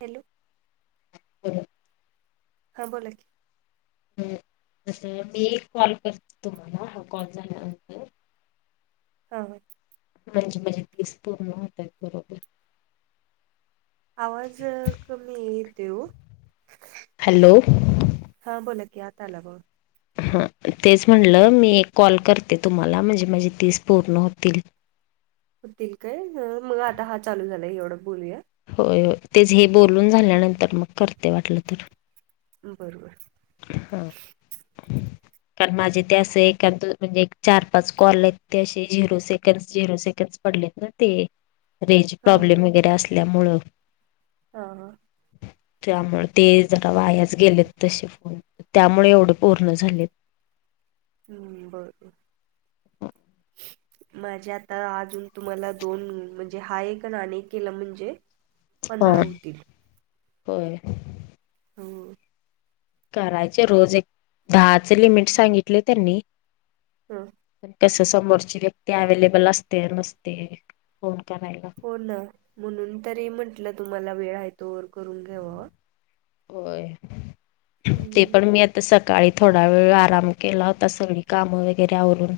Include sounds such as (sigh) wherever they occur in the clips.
Hello. Hello. हा बोला की. ह मी एक कॉल करते तुम्हाला हा कॉल झाल्यानंतर हा. म्हणजे, म्हणजे माझे तीस पूर्ण होतात बरोबर. आवाज कमी येतोय हो. हॅलो. हा बोला की आता आला ब हा तेच म्हणलं मी एक कॉल करते तुम्हाला म्हणजे माझी तीस पूर्ण होतील. होतील काय मग आता हा चालू झालाय एवढं बोलूया. होय हो तेच हे बोलून झाल्यानंतर मग करते वाटलं तर. बरोबर. हा. कारण माझे ते असं ए म्हणजे एक, चार, पाच कॉल आहेत ते असे झिरो सेकंड झिरो सेकंड पडलेत ना ते रेज हां प्रॉब्लेम वगैरे असल्यामुळ. हा ह. त्यामुळे ते जरा वायाच गेलेत तसे. त्यामुळे एवढे पूर्ण झाले. हम्म बरोबर. माझे आता अजून तुम्हाला दोन म्हणजे हा एक आणि एक केला म्हणजे हां, पंधरा होतील. होय. हम्म. करायचे रोज एक दहाचे लिमिट सांगितले त्यांनी. हम्म. पण कस समोरची व्यक्ती अव्लेबल असते नसते फोन करायला. हो ना म्हणून तरी म्हंटलं तुम्हाला वेळ आहे तो वर करून घ्याव. होय ते हं पण मी आता तर सकाळी थोडा वेळ आराम केला होता सगळी कामं वगैरे अवरून.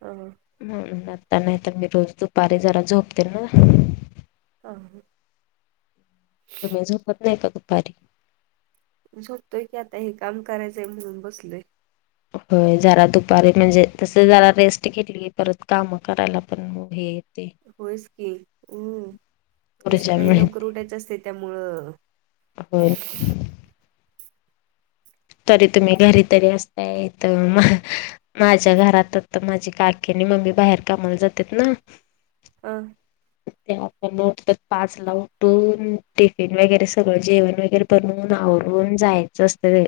ह. ह आता नाही तर मी रोज दुपारी जरा झोपते ना. हा. तुम्ही झोपत नाही का दुपारी. जोपतोय की आता हे काम करायचंय म्हणून बसलो य. होय जरा दुपारी म्हणजे तस जरा रेस्ट घेतली परत काम करायला पण हो हे. होयस की ह ऊर्जा सकाळी लवकर मिळते उठायचं असते त्यामुळं. होय. तरी तुम्ही घरी तरी असतायेत म माझ्या घरात तर माझी काकी आणि मम्मी बाहेर कामाला जातात ना. हं. ते आपणत पाच ला उटून टिफिन वगैरे सगळं जेवण वगैरे. बणून आवरून जायचं असतं ते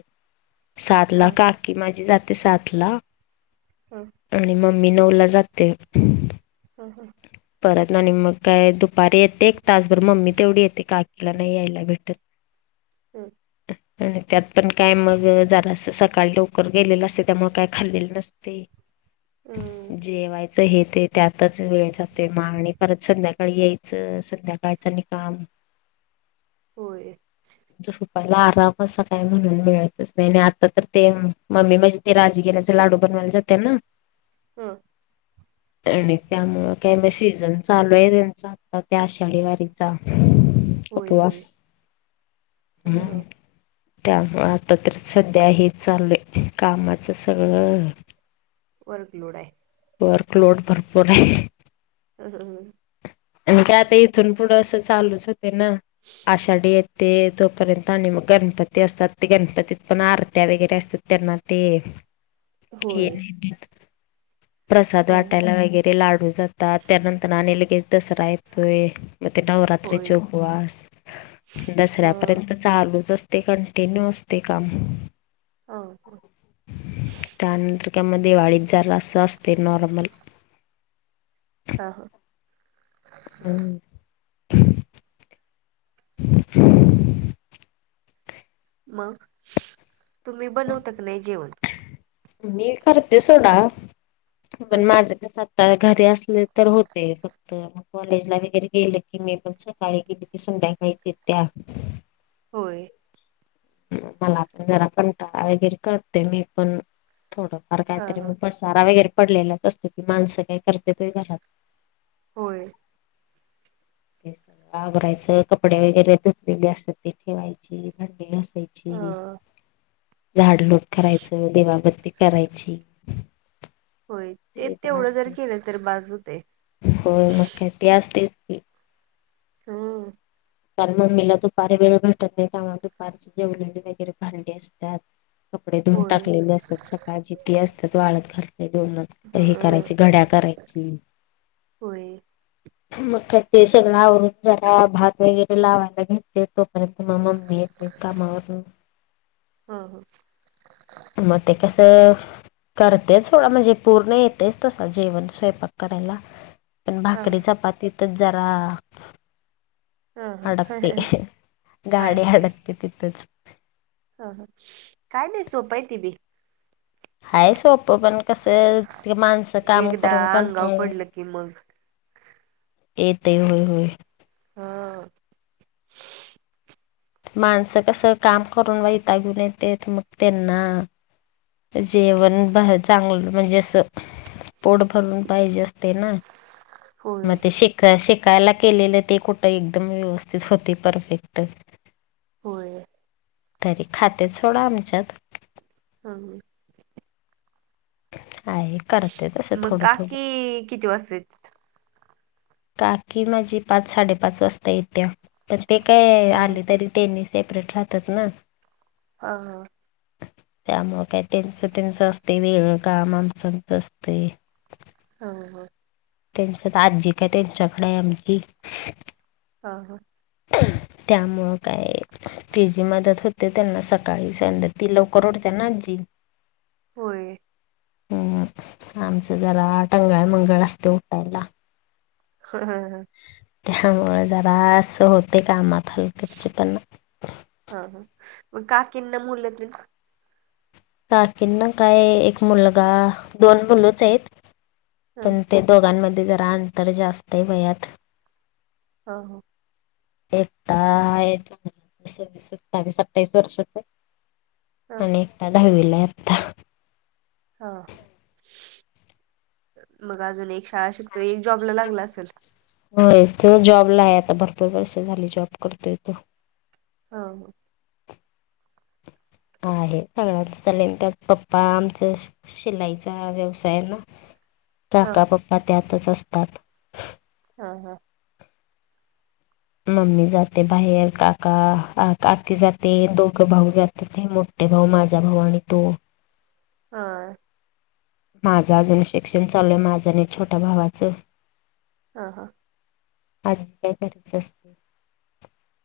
सात ह ला काकी माझी जाते सात ला. हम. आणि मम्मी नऊला जाते. हम हं. परत आणि मग काय दुपारी येते. तासभर मम्मी तेवढी येते काकीला नाही यायला भेटत. ह आणि त्यात पण काय मग जरा सकाळी लवकर गेलेलं असते त्यामुळे काय. खाल्लेल नसतय अ जेवायचं हे ते त्यातच. वेळ जातोय मा आणि परत संध्याकाळी यायचं संध्याकाळचा आनि काम. होय. फुपायला आराम अस काय म्हणून मिळतच नाही आणि आता तर ते मम्मी माजी ते राजगिऱ्याचे लाडू बनवायला जाते ना ह आणि त्यामुळं काय म सीझन चालू आहे त्यांचा. त्या शनिवारीचा होय होय उपवास. ह हम्. त्यामुळ आता तर सध्याही चालू आहे कामाचं सगळं. वर्क लोड आहे. वर्कलोड भरपूर आहे. हा हं ह. आणि का आता इथून पुढं असं चालूच होते ना. आषाढी येते तोपर्यंत आणि मग गणपती असतात ते गणपतीत पण आरत्या वगैरे असतात त्यांना. ते. हा (inaudible) हे नाही प्रसाद ह वाटायला वगैरे. लाडू जातात त्यानंतर आणि लगेच दसरा येतो म ते नवरात्री चे होय उप वास. ह दसऱ्यापर्यंत चालूच असतय कंटिन्यू असतय काम. हां हां. त्यानंतर त्यामध्ये दिवाळीत जरा असंतय नॉर्मल. हां हां. हम्म. मग तुम्ही बनवता का नाही जेवण. मी करते सोडा ह पण माझं कस. घरी असले तर होते फक्त. कॉलेज ला वगैरे गेलं की मी पण सकाळी गेली की संध्याकाळीच येत्या. होय. मला पण जरा कंटाळा वगैरे करते मी पण थोडंफार हा काहीतरी. हा पसारा वगैरे पडलेलाच असतो की माणसं काय करत्यात होय घरात. होय. आवरायचं. कपडे वगैरे धुतलेले असतेत ती ठेवायची. भांडी ह घासायची. ची. झाडलोट करायचं. देवाबती करायची. होय. ते तेवढं जर केलं तर, बास होतंय. हो मग काय. ते असतयच की. हं. कारण, मम्मीला दुपारी वेळ भेटत नाही. त्यामुळे, दुपारची जेवलेली वगैरे भांडी असतात. कपडे धुन होय टाकलेले असतात, सकाळची. ती असतात वाळत घातलेली उनात. ह ते हे करायचे, घड्या करायची. होय. मग काय ते सगळं आवरून जरा, भात वगैरे लावायला घेते तो तो (unintelligible) मम्मी येते, कामावरून. ह, ह. म ते कसं? करतेच थोडा, म्हणजे पूर्ण येतेच तस, जेवण - स्वयंपाक करायला. पण ह भाकरी, चपातीतच जरा ह ह अडकते. ह (unintelligible) हा गाडी लागते अडकते तिथंच. ह, ह. काय नाही, सोपय ती बी. हाय सोपं. पण कसं, माणसं काम एकदा करून अंगावर कंटाळून पडलं (inaudible) येतय. होय, होय. हा. (inaudible) माणसं कसं, काम करून वैतागून येतेत. मग त्यांना जेवण भा चांगलं, म्हणजे असं, पोट भरून पाहिजे असते ना. म होय ते शेक शिकायला केलेलं ते कुठं? एकदम व्यवस्थित होते, परफेक्ट. होय. तरी खातेत सोडा, आमच्यात. ह. (unintelligible) तसं मग थोडं थोडं काकी, किती वाजता येतेत. काकी माझी, पाच -साडेपाच वाजता येत्या. पण ते काय, हा आले तरी. तेनी सेपरेट राहतात ना. हा, हा. त्यामुळ काय त्यांच - त्यांचं असतय, वेगळ काम. आमचं- आमचं असतय. हो, हो. त्यांच्यात. आजी काय त्यांच्याकडेय आमची. हा, हा. त्यामुळं काय, ती जी मदत होते, त्यांना. सकाळी संध ती लवकर उठते ना, आजी. होय. हम्म. आमचं जरा, टंगळा - मंगळ असते उठायला. (unintelligible) त्यामुळे जरा अस होतय, कामात हलगर्जीपणा. हा, हा. मग काकिना मुलं तेन काकिना काय एक मुलगा, दोन मुलचयत. ह पण ते दोघांमध्ये जरा, अंतर जास्तय वयात. हो, हो. एकटा हाय (unintelligible) सववीस, सत्तावीस, अठ्ठावीस वर्षाचाय. ह आणि एकटा धावीलाय आत्ता. ह (unintelligible) मग अजून एक शाळा शिकतो. एक जॉबला लागला असेल. हो इथ जॉबला आहे आता भरपूर वर्ष झाली जॉब करतोय तो हा ह आहे सगळ्यांच झालेन त्यात पप्पा आमचा शिलाईचा व्यवसाय ना (unintelligible) काका पप्पा त्यातच असतात हा हा मम्मी जाते बाहेर काका काकी जाते दोघं भाऊ जातात ते मोठ टे भाऊ माझा भाऊ आणि तो हा माझं अजून शिक्षण चालूय माझं आणि छोट्या भावाचं हा हा अज काय कर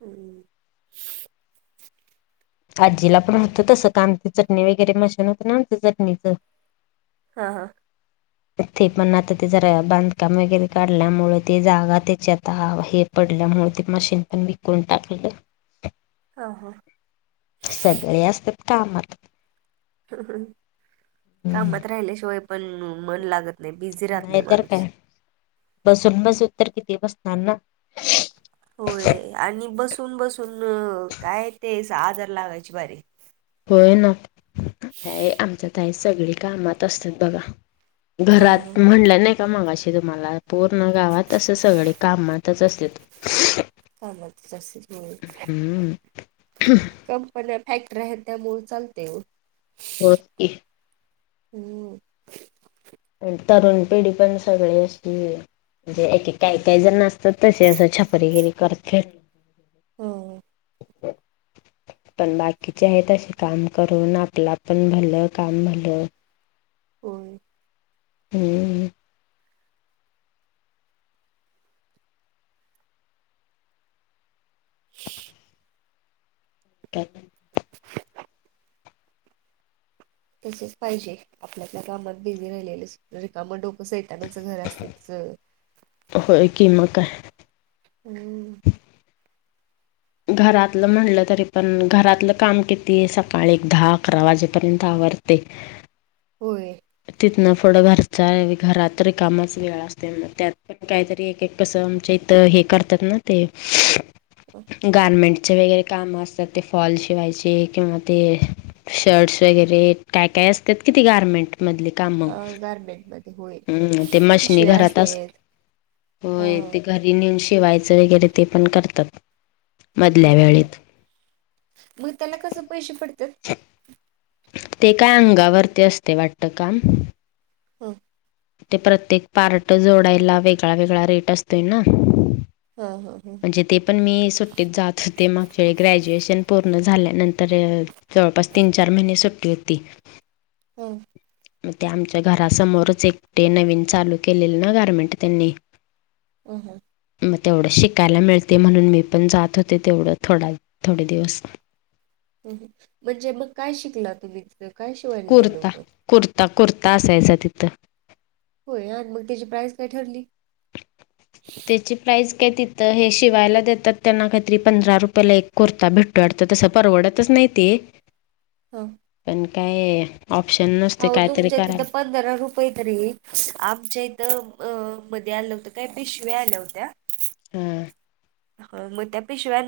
हम् आजीला पण होतं तसं काांती चटणी वगैरे मशन होत ना ते चटणीच हा हा ते पण आता ते जरा बांधकाम वगैरे काढल्यामुळे ते जागा त्याची आता हे पडल्यामुळे ते मशीन पण विकून टाकलं हा हा सगळे असतात कामात कामात राहिल्याशिवाय पण मन लागत नाही बिझी राहत नाही तरर माणूस काय बसून बसू तर किती बसणार ना होय आणि बसून बसून काय ते आजार लागायचे बारी होय न आमच्या तई सगळी कामात असतात बघा हा हा घरात म्हणलं नाही मगाशी तुम्हाला पूर्ण गावात अस सगळे कामातच असते कामातच असेल होय. हम्म कंपन्या फॅक्टरी आहेत त्यामुळे लते हो हम् तरुण पिढी पण सगळी असली म्हणजे एकेक काही काही जण असतात तसे असे छपरीगिरी करत फिर हो ह पण बाकीचे आहेत असे काम करून आपलं पण पण भलं काम भलं हो हम्म ठीक तसेच पाहिजे आपल्या आपल्या कामात बिझी राहिलेले काम डोकं सैतानाचं घर असते तसं होय कि म काय हम्म घरातलं म्हणलं तरी पण घरातलं काम किती आहे सकाळी एक दहा अकरा वाजेपर्यंत आवर ते होय तीतन पुढं घरचा घरात रिकामाच वेळ असते म त्यात पण काहीतरी एक एक कसं आमच्या इथं हे करतात ना ते गारमेंटचे वगैरे काम असतात ते फॉल शिवायचे किंवा ते शर्ट्स वगैरे काय काय असतात कि ते गारमेंट मधले काम हा हम गारमेंट मध्ये होय ते मशनी पिशव्या घरात अस असतेत हा होय ते घरी नेऊन शिवायचं वगैरे ते पण करतात ह मधल्या वेळेत मग त्याला कस पैसे पडतात ते काय अंगावरती असते वाटत काम हा ते प्रत्येक पार्ट जोडायला वेगळा वेगळा रेट असतोय ना हा हा हा जे ते पण मी सुट्टीत जात होते मागच्या ग्रॅज्युएशन पूर्ण झाल्यानंतर जवळपास तीन चार महिने सुट्टी होती हम् मग ते आमच्या घरासमोरच एकटे नवीन चालू केले ना गारमेंट त्यांनी हो ह मग तेवढं शिकायला मिळते म्हणून मी पण जात होते तेवढं थोडा थोडे दिवस म्हणजे मग काय शिकला तुम्ही काय शिवाय दिलं कुर्ता होतं कुर्ता कुर्ता असायचा तिथं होय आणि मग त्याची प्राईस काय ठरली त्याची प्राईज काय तिथं हे शिवायला देतात त्यांना काहीतरी पंधरा रुपयेला एक कुर्ता भेटतु वाटतं तसं परवडतच नाही ते हा पण काय ऑप्शन नसते आहो कायतरी तुमच्या तिथं प करायला पंधरा रुपये तरी आमच्या इथं मध्ये आलं होतं काय पिशव्या आल्या होत्या ह ह म त्या पिशव्या